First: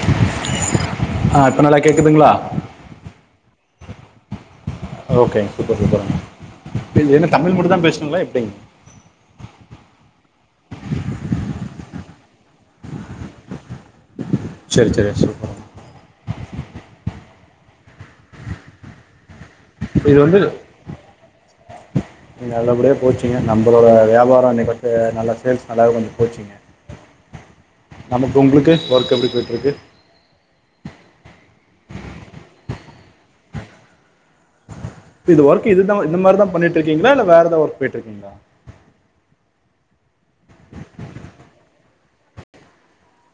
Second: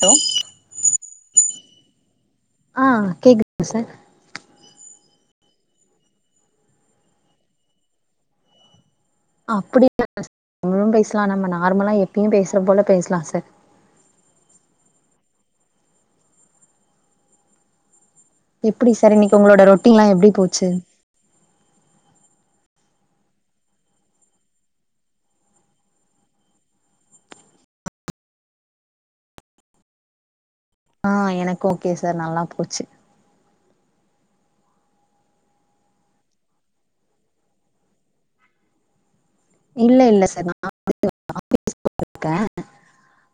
Hello. ஆஹ இப்போ நல்லா கேக்குதுங்களா. ஆ கேக்குதுங்க சார் ஓகேங்க சூப்பர் சூப்பருங்க என்ன தமிழ் மட்டுதான் பேசணுங்களா எப்படிங். அப்டில்ல எப்பவும் பேசுறது போல பேசலாம் சார். சேரி சேரி சொல்லுங்க. எப்படி சார் இன்னைக். கு உங்களோட ரொட்டின்ல்லாம் இது எப்படி வந்து போச்சு. நல்லபடியா போச்சிங்க நம்மளோட வியாபாரோ இன்னைக்கு வந்து நல்லா சேல்ஸ் நல்லாவே கொஞ்சம் போச்சிங்க. நமக்கு உங்களுக்கு ஒர்க் எப்படி போய்யிட்டிருக்கு. ஆஹ எனக்கு ஓகே சார் நல்லா போச்சு. இது ஒர்க் இதுதான் இந்த மாதிரிதான் பண்ணிட்டு இருக்கீங்களா இல்ல வேற ஏதா ஒர்க் போயிட்டு இருக்கீங்களா. இல்ல இல்லச். சார் நான் ஆஃபிஸ். இருக்க.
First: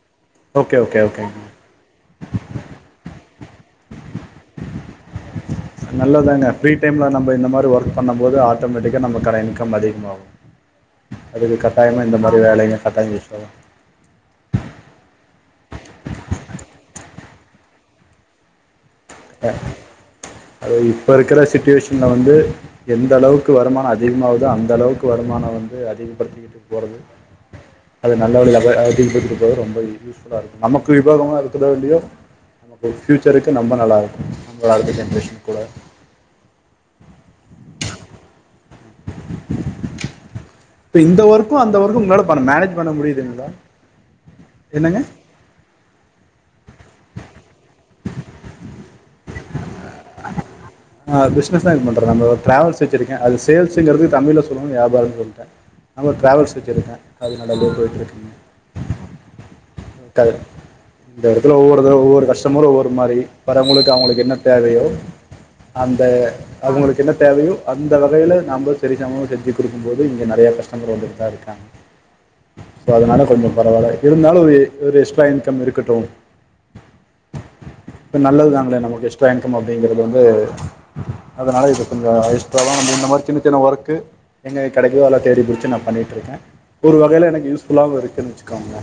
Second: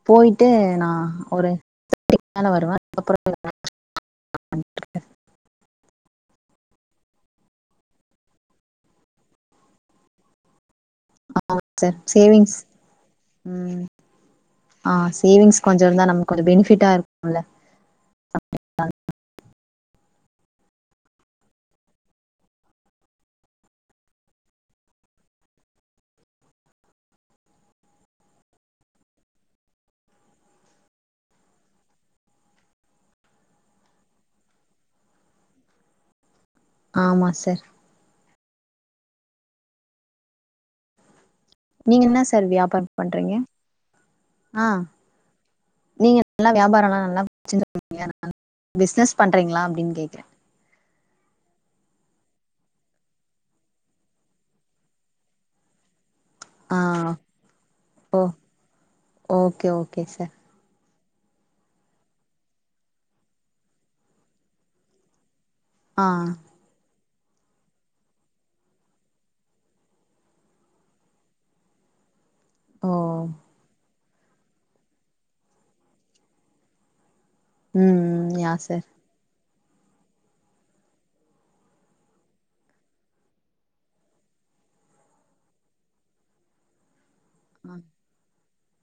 போயிட்டு ஓகே ஓகே நான் ஓகேங்க ஒருவாரம் வருவேன் அப்றோ [inaudible] நல்லதாங்க ஃப்ரீ டைம்ல நம்ம இந்த மாதிரி ஒர்க் பண்ணும் போது ஆட்டோமேட்டிக்கா நம்மக்கான இன்கம் அதிகமாகும் அதுக்கு சார் கட்டாயமா இந்த மாதிரி சேவிங்ஸ் வேலைங்க கட்டாயம் யூஸ் ம் ஆ சேவிங்ஸ் கொஞ்சம் இருந்தா நமக்கு கொஞ்சம் பெனிஃபிட்டா இருக்கும்ல அ இப்ப இருக்கிற சுச்சுவேஷன்ல வந்து எந்த அளவுக்கு வருமானம் அதிகமதோ அந்த அளவுக்கு வருமானம் வந்து அதிகப்படுத்திக்கிட்டு போறது அது நல்ல அதிகப்படுத்த போது ரொம்ப யூஸ்ஃபுல்லா இருக்கும் நமக்கு உபயோகம் இருக்கிற இல்லையோ நம பூயூச்சருக்கு ரொம்ப நல்லா இருக்கும் நங்க அடுத்த ஜென்ரேஷன் கூட ஆமா சார் இப்ப இந்தவரு அந்த ஒர்க்கும் நீங்க என்ன உங்களால மேனேஜ் பண்ண முடியுதுங்களா ஆஹ என்னங்க நீங்க நல்லா வியாபாரம் எல்லா நல்லா [unintelligible] பிசினஸ் பண்றீங்களா அப்டின்னு கேக்குறேன் ஆஹ பிசினஸ் இது பண்றேன் நம்ம டிராவல்ஸ் வச்சிருக்கேன் அ சேல்ஸ்ங்கிறது தமிழ சொல்லுவதுக்கு வியாபாரம்னு சொல்லிட்டேன் நம்ம ட்ராவல்ஸ் வச்சுருக்கேன் ஆ அது நல்லபடிய ஓ போயிடுயிருக்கு ஓகே ஓகே சார் உங்கல் இந்த இடத்துல ஒவ்வொரு ஒவ்வொரு கஸ்டமரும் ஒவ்வொரு மாரி வரவங்களுக்கு அவங்களுக்கு என்ன தேவையோ அந்த ஆ அவங்களுக்கு என்ன தேவையோ அந்த வகையில நாம சரி சமவம் செஞ்சு கொடுக்கும் போது இங்க நிறைய கஸ்டமர்கள் வந்து தான் இருக்காங்க சோ ஓ அதனால கொஞ்சம் பரவாயில்ல இருந்தாலும் ஒரு ஒரு எக்ஸ்ட்ரா இன்கம் இருக்கட்டும் ம் இப்ப ம் யா நல்லதுதாங்களே சார் நமக்கு எக்ஸ்ட்ரா இன் அப்டிங்கிறது வந்து அதனால கொஞ்சம் எக்ஸ்ட்ராவா சின்ன சின்ன ஒர்க்கு எங்க கிடைதோ அத தேடி புடிச்சு நா பண்ணிட்டு இருக்கேன் ஒரு வகையையில யூஸ்ஃபுல்ல இருக்கு காமுங்க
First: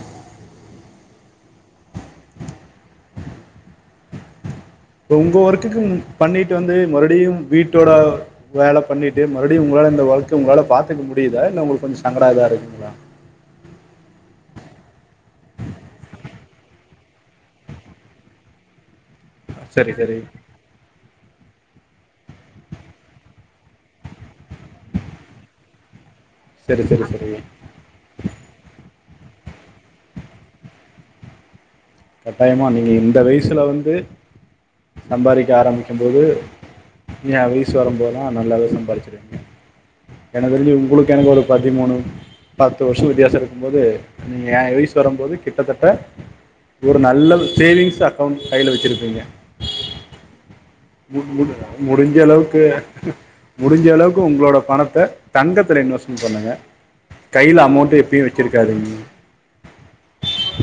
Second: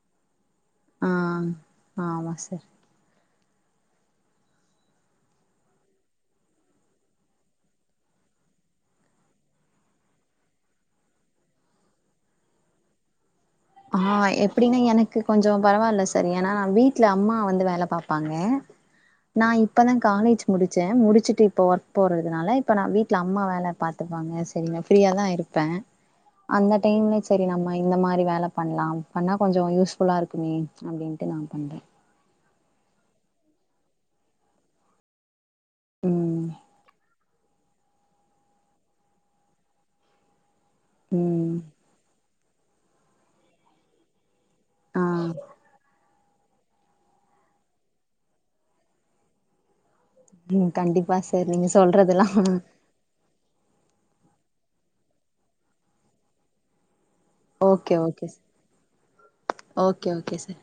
ஆஹ் ஆமா சார் உங்க ஒர்க்குக்கும் பண்ணிட்டு வந்து மறுபடியும் வீட்டோட வேலை பண்ணிட்டு மறுபடியும் உங்களால இந்த ஒர்க்க உங்களால பாத்துக்க முடியுதா இல்ல உங்களுக்கு கொஞ்சம் சங்கடம் எத இருக்குங்களா ஆஹ் எப்பிடின்னா எனக்கு கொஞ்சம் பரவாயில்ல சார் ஏன்னா நான் வீட்டுல அம்மா வந்து வேலை பாப்பாங்க நான் சரி இப்பதான் சரி காலேஜ் முடிச்சேன் முடிச்சிட்டு இப்ப ஒர்க் போறதுனால இப்ப நான் வீட்டுல அம்மா வேலை பாத்தப்பாங்க சரி நான் ஃப்ரீயா தான் இருப்பேன் அந்த டைம்ல சரி நம்ம இந்த மாரி வேலை பண்ணலாம் பண்ணா கொஞ்சம் யூஸ்ஃபுல்லா இருக்குமே அப்டின்ட்டு நான் பண்றேன் டைமா நீங்கள் இந்த வயசில வந்து சம்பாதிக்க ஆரம்பிக்கும்போது ம் யா வயசு வரும்போதுலாம் நல்லாவே சம்பாதிச்சீடுவிங்க எனக்கு தெரிஞ்சு உங்களுக்கு எனக்கு ஒரு ம் பதிமூணு பத்து வருஷம் வித்தியாசம் இருக்கும்போது நீங்க ஏ வயசு ஆ வரும்போது கிட்டத்தட்ட ஒரு நல்ல சேவிங்ஸ் அக்கவுண்ட் கையில வச்சிருப்பீங்க ம் கண்டிப்பா முட் சார் முட நீங்க முடிஞ்ச சொல்றதெல்லா அளவுக்கு முடிஞ்ச அளவுக்கு உங்களோட பணத்த தங்கத்துல இன்வெஸ்ட்மெண்ட் பண்ணுங்க கையில ஓகே அமௌண்ட் எப்பயு ஓகே சார் வச்சிருக்காதீங்க ஓகே ஓகே சார்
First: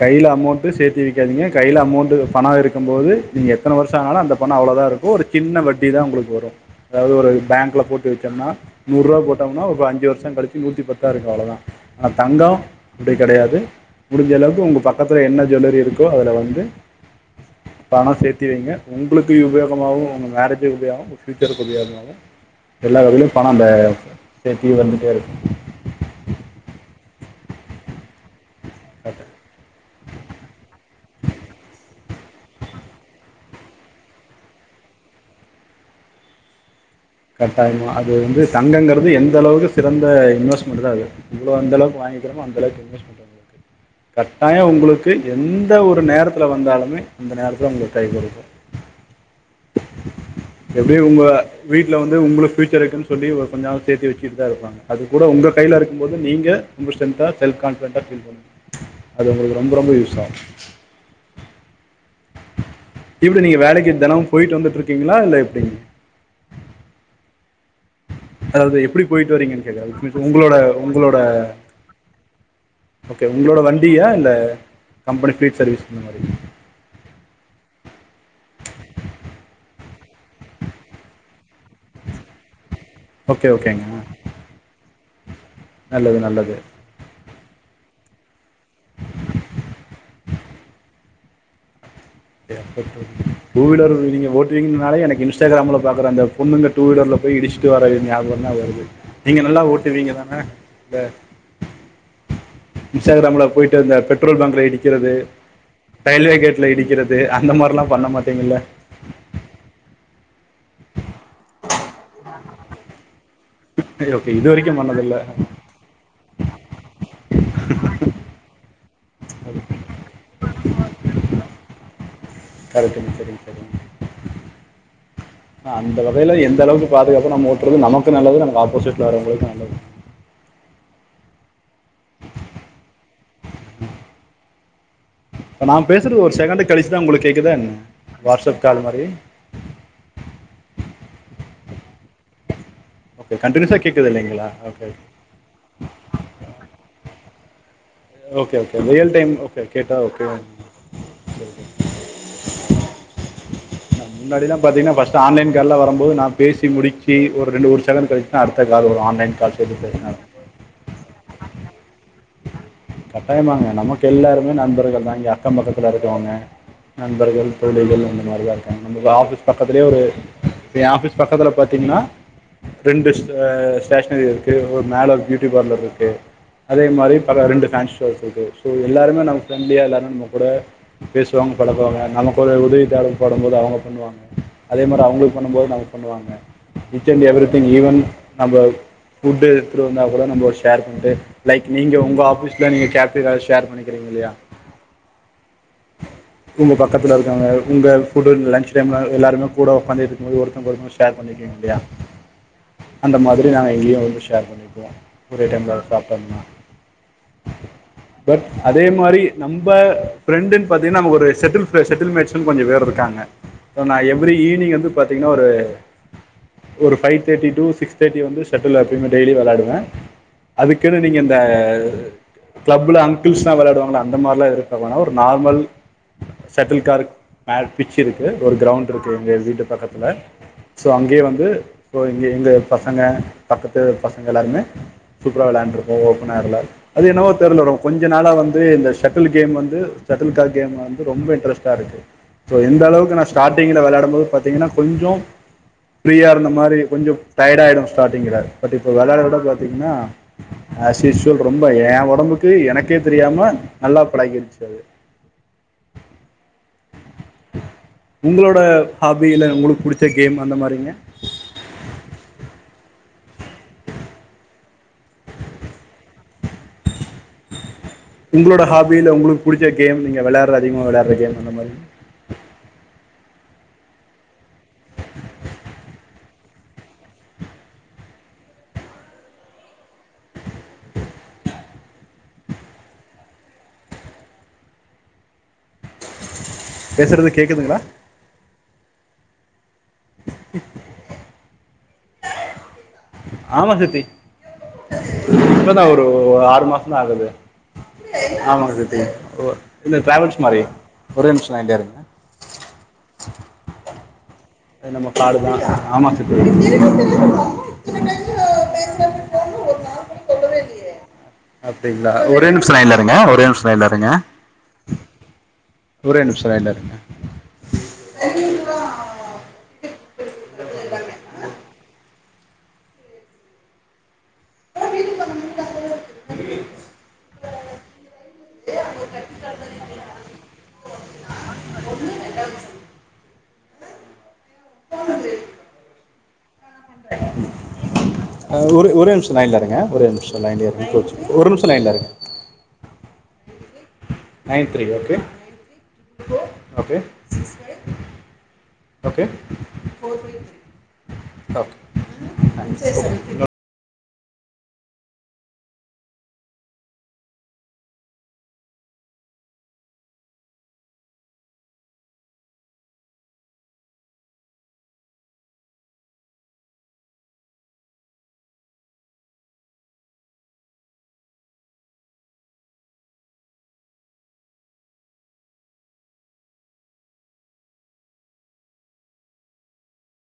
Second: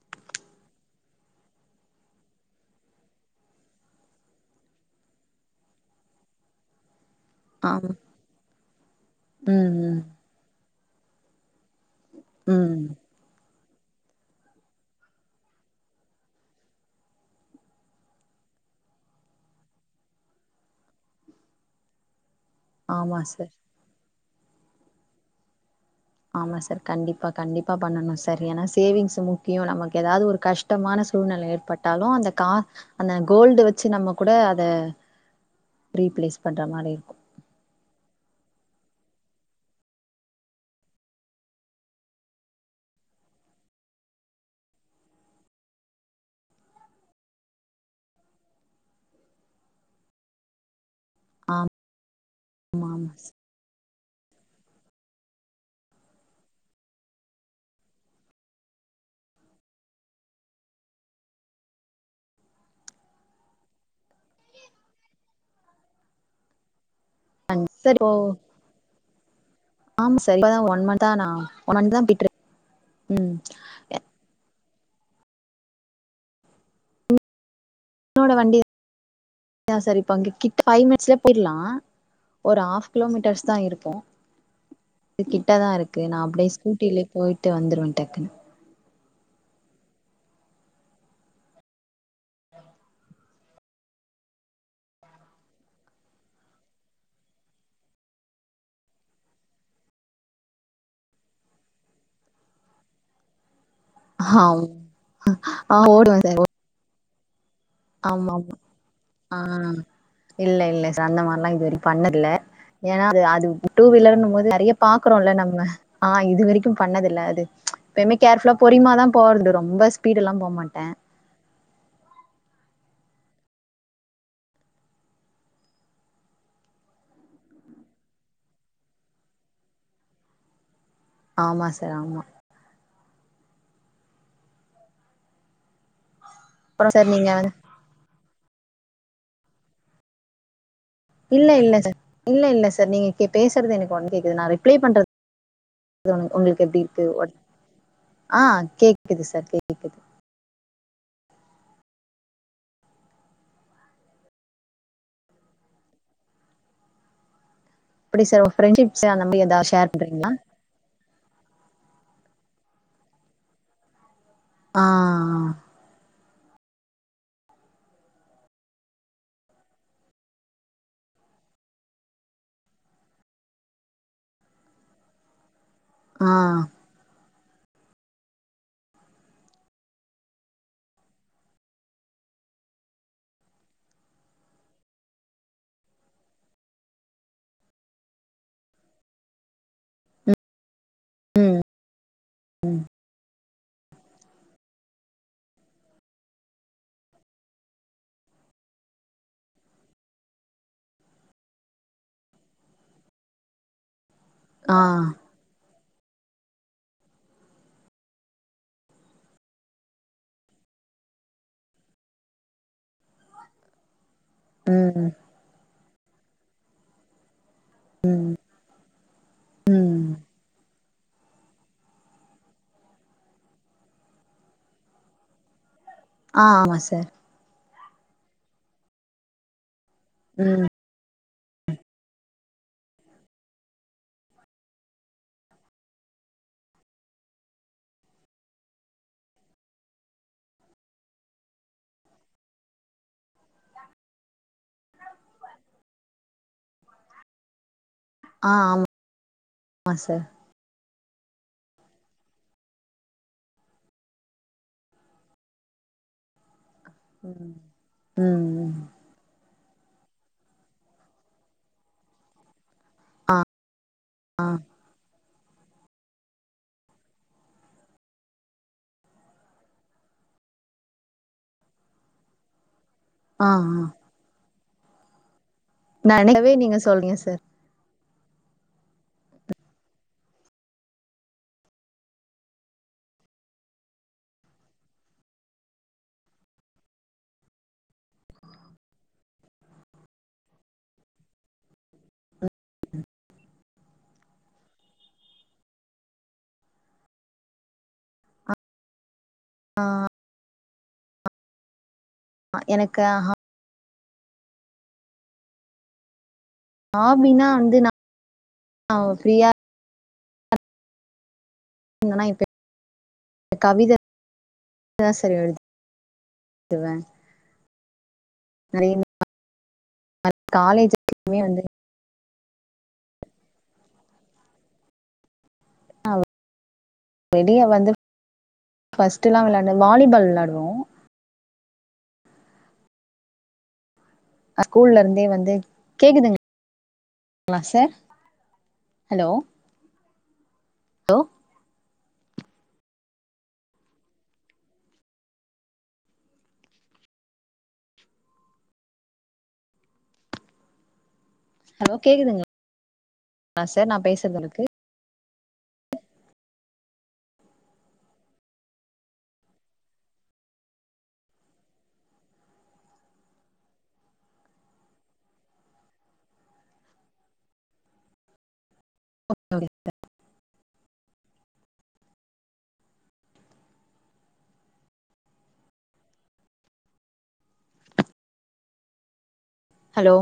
கையில அமௌண்ட்டு சேத்தி வைக்காதீங்க கையில அமௌண்ட் பணோ இருக்கும் போது நீங்க எத்தன வரு ஷோ ஆனாலு அந்த பணோ அவ்ளோதா இருக்கும் ஒரு சின்ன வட்டிதா உங்களுக்கு வரு அதாவது ஒரு பேங்க்ல ஆமா போட்டு வச்சோம்னா நூறு ரூபா போட்டோம்னா ம் ஒரு ம் அஞ்சு வருஷோ கழிச்சி நூத்தி பத் தா இருக்கும் அவ்ளோதா ஆனா தங்கோ ம் அப்டி கெடையாது முடிஞ்ச அளவுக்கு உங்க பக்கத்துல என்ன ஜுவல்லரி இருக்கோ அதுல வந்து பணோ சேத்தி வைங்க உங்களுக்கு உபயோகமாகு உங்க மேரேஜுக்கு உபயோகமாகு உங்க ஃபயூச்சருக்கு உபயோகமாகு எல்லா ஆமா வகையிலு சார் பணோ பே சேத்தி வந்துட்டே இருக்கு ஆமா சார் கண்டிப்பா கண்டிப்பா பண்ணனு சார் ஏன்னா சேவிங்ஸ் கட்ட முக்கியோ நமக்கு ஏதாவது ஒரு கஷ்டமான சூழ்நிலை ஏற்பட்டால் லு அந்த கா அந்த கோல்டு வச்சு நம்ம கூட அத ரீப்ளேஸ் பண்ற மாரி இருக்கு கட்டாயமா அது வந்து தங்கங்கிறது எந்த அளவுக்கு சிறந்த இன்வெஸ்ட்மெண்ட்தா அது இவ்ளவு அந்த அளவுக்கு வாங்கிக் வைக்கிறோமோ அந்த அளவுக்கு இன்வெஸ்ட்மெண்ட் உங்களுக்கு கட்டாயோ உங்களுக்கு எந்த ஒரு நேரத்துல வந்தாலுமே அந்த நேரத்துல உங்களுக்கு கை கொடுக்கு எப்டி உங்க வீட்ல வந்து உங்களுக்கு ஆமா ஃபியூச்சருக்குன்னு ஆமா சொல்லி சார் ஒரு கொஞ்சமா து சேத்தி வச்சிட்டுதா இருப்பாங்க அது கூட உங்க கைல இருக்கும்போது நீங்க உங்க ஸ்ட்ரென்த்தா செல்ஃப் கான்ஃபிடன்டா ஃபீல் பண்ணுவீங்க அது உங்களுக்கு ரொம்ப ரொம்ப யூஸ் ஆகு எப்டி நீங்க வேலைக்கி தெனமு போய்ட்டு வந்துட்டு இருக்கீங்களா இல்ல எப்டிங் அங் சார் இப்போ அதாவது எப்படி போயிட்டு வரீங்கனு கேக்கறே இட் ஆமா மீன்ஸ் சார் உங்களோட இப்பதா ஒன் மந்த்தா உங்களோட நா ஒன் மந்த் தா போயிட்ரு ஓகே ம் உங்களோட வண்டியா இல்ல கம்பெனி ஃபீல்டு சர்வீஸ் இந்த மாரி என்னோட வண்டி தா சார் இப்ப இங்க கிட்ட ஃபைவ் மினிட்ஸ்லயே போயிடலா ஒரு ஆஃப் ஓகே கிலோமீட்டர்ஸ்தா ஓகேங்க இருக்கு [unintelligible] கி ட்டதா இருக்கு நல்லது நான் அப்டியே நல்லது ஸ்கூட்டிலயே போயி ட்டு வந்துருவே டக்குன்னு [unintelligible] டூ வீலர் நீங்க ஓட்டுவீங்கனாலே எனக்கு இன்ஸ்டாகிராம்ல பாக்குற அந்த பொண்ணுங்க டூ வீலர்ல போய் இடிச்சுட்டு வர்ற ஞாபகம்தா வருது நீங்க நல்லா ஓட்டுவீங்கதான இல்ல இன்ஸ்டாகிராம்ல போய் ட்டு இந்த பெட்ரோல் ஆ பங்க்ல இடிக்கிறது ஆ ஓடுவே சார் ரயில்வே கேட்ல இடிக்கிற து அ இந்த மாரில்லா பண்ண ஆமா ஆமா மாட்டீங்கல்ல ஆ இல்ல இல்ல சார் அந்த மாரிலாம் இதுவரை பண்ணன்ல ஏன்னா டூ ஓகே வீலர்ம் இது போது நிறைய வரைக்கும் பண்ணதில்லை பாக்றோம் ல நம்ம அஹா இது வரைக்கும் பண்ணதில்ல அது எப்பயுமே கேர்ஃபுல்லா பொரியமாதான் போறது ரொம்ப ஸ்பீடு ல்லாம் போக மாட்டேன் கெரக்டுத சேரி அந்த வகையில எந்த அளவுக்கு பாதுகாப்பு நம்ம ஓட்டுறது நமக்கு நல்லது நம்ம ஆப்போசிட்ல வரவங்களுக்கு நல்லது ஆமா சார் ஆமா நான் பேசுறது ஒரு செகண்ட் அப்புறோ கழிச்சுதான் சார் உங்களுக்கு நீங்க வந்து கேக்குதா என்ன வாட்ஸ்அப் காலமாரி இல்ல இல்ல சார் இல்ல இல்ல சார் சார் நீங்கள் ஓகே பேசுறது கண்டினியூஸாக ஒனே கேட்குது கேடக்குது இல்லைங்களா நான் ரிப்ளை ஓகே பண்ணுறது உங்களுக்கு எப்படி இருக்குது உட ஓகே ஓகே ரியல் டைம் கே கேட்டா கேக்குது ஓகே [unintelligible] முன்னாடி தான் பாத்தீங்கன்னா பஸ்ட் ஆன்லைன் கால்லா வரும்போது நான் பேசி முடிச்சு ஒரு ரெண்டு வருஷ் ரெண்டு நாள் எப்டி கழிச்சு சார் தான் உங்க அடுத்த கால் ஃப்ரெண்ட்ஷிப்ஸ் வரும் அந்த ஆன்லைன் மாரி கால் எதா சேல்ஸ் ஷேர் பண்றீங்களா கட்டாயமாங்க நமக்கு எல்லோருமே ஆ நண்பர்கள் தான் இங்க அக்கம் பக்கத்துல இருக்குறவங்க நண்பர்கள் தோழிகள் அந்த மாரி தான் இருக்காங்க நம ஆபீஸ் பக்கத்திலயே ஒரு ஏன் ஆபீஸ் பக்கத்துல பாத்தீங்கன்னா ரெண்டுஹ ஸ்டேஷனரி இருக்கு ஒரு மேல ஒரு பியூட்டி பார்லர் இருக்கு ஆ அதே மாரி அத ரெண்டு ஃபான்ஷது ஸோ எல்லாருமே நம்ம ஃப்ரெண்ட்லியாக எல்லாரரும் நம்ம கூட பேசுவாங்க பழக்கவாங்க நமக்கு ஒரு உதவி தேவ போடும்போது அவங்க பண்ணுவாங்க அதே மாதிரி அவங்களுக்கு பண்ணும்போது நம பண்ணுவாங்க each and everything even நம்ம ஃபுட்டு் எடுத்துகிட்டு வந்தால் கூட ம் நம்ம பட்டு ம் லைக் நீங்க உங்க ஆபீஸ் ம் நீங்க கேபி ஏதாவது ஷேர் பண்ணி இருக்கிங்கல்லா உங்க பக்கத்தில் இருக்கங்க உங்க லட்ஞ் டைம்ல எல்லாருமே கூட ஒக்கார்ந்திற்றிக்கு போது அந்த மாதிரிதான் ஷேர் ஆ பண்ணிக்குவோம் ஒரே டைமல அது சாப் [unintelligible] பட் அதே மாதிரி நம்ப ஃபிரெண்டுனு பாத்தீங்கனா நமக்கு ஒரு செட்டு செட்டில் மேட்சில் கொஞ்சபேர் இருக்காங்க சோ நா எம் ஈவினிங் வந்து ம் பாத்தீங்கன்னா ஒரு ஒரு ஃபைவ் தேர்டி டூ சிக்ஸ் தேடி வந்துஷட்டில் டெய்லி விளாடுவேன் ம் அதுக்குன்னு நீங்க இந்த கிளப்ல அங்கிள்ஸ் எல்லாம் விளாடுவாங்களா அந்த மாரி எல்லாம் இருக்வேனா ஒரு நார்மல் ஆ ஆமா சட்டில் சார் கார்க் மே பிச் இருக்கு ஒரு கிரண்ட் இருக்கு எங்க வீட்டு பக்க வந்துருவே ம் சோ அங்கேயே வந்து சோ இ எங்க பசங்க பக்கத்து பசங்க எல்லாருமே சூப்பர விளையாண்டு இருக்கோம் ஓப்பனர்ல அது என்னவோ தெரில வரும் கொஞ்ச நாளாக வந்து இந்த ஷட்டில் கேம் வந்து ஷட்டில் கார் கேம் வந்து ரொம்ப இன்ட்ரெஸ்ட்டாக இருக்கு ஸோ இந்த அளவுக்கு நான் ஸ்டார்ட்டிங்கில் விளாடும்போது பார்த்தீங்கன்னா கொஞ்சம் ஃப்ரீயாக இருந்த மாதிரி கொஞ்சம் டர்ட ஆகிடும் ஸ்டார்டிங்ல ஆ பட் இப்ப ஆமா வெளாட விட பாத்தீங்னா சார் அஸ்யூஷ்வல் ரொ ம்ப ஏ உடம்புக்கு எனக்கே தெரியாம நல்லா பழகிருச்சு அது ம் உங்களோட ம் ஹாபியில உங்களுக் புடிச்ச கேம் அந்த மாரிங்க ஆ ஆ உங்களோட ஹாபியில உங்களுக்கு புடிச்ச கேம் நீங்க விளையாடுற அதிகமா விளையாடுற கேம் அந்த மாரி ஆ ஆ [inaudible] [unintelligible] நீங்க சொல்றீங்க சார் பேசுறது கேக்குதுங்களா ஆமா சத்தி இப்பதா ஒரு ஆறு மாசந்தா ஆகுது ஆமாங்க சத்தி இந்த ட்ராவல்ஸ் மாரி ஒரே நிமிஷ லைன்லே இருங்க எனக்கு அஹ அது நம்ம காடு தா ஆமா சத் ஹாபினா வந்து நா ஃப்ரீயா [unintelligible] அப்டிங்ளா இருந்தேன்னா இப்ப ஒரே நிமிஷ லைன்லருங்க ஒரே நிமிஷ கவித லைன்லருங்க தா சார் ஒரே நிமிஷ லைன்ல இருங்க எழுதுவே [inaudible] [inaudible] காலேஜு [inaudible] வந்து [inaudible] [inaudible] வெளிய வந்து ஃபஸ்ட்டுலா வெளான்டு வாலிபால் வெளாடுவோ [inaudible] ஸ்கூல்ல இருந்தே வந்து கேக்குதுங் ஒரு ஒரே ஹலோ நிமிஷ லைன்ல இருங்க ஒரே நி மிஷொ லைன்லயே [inaudible] ஒரு நிமிஷ லைன்ல இருங்க nine three okay okay okay okay hello கேக்குதுங்ளா சார் நா பேச சுங்களுக்கு ச [inaudible] ஹலோ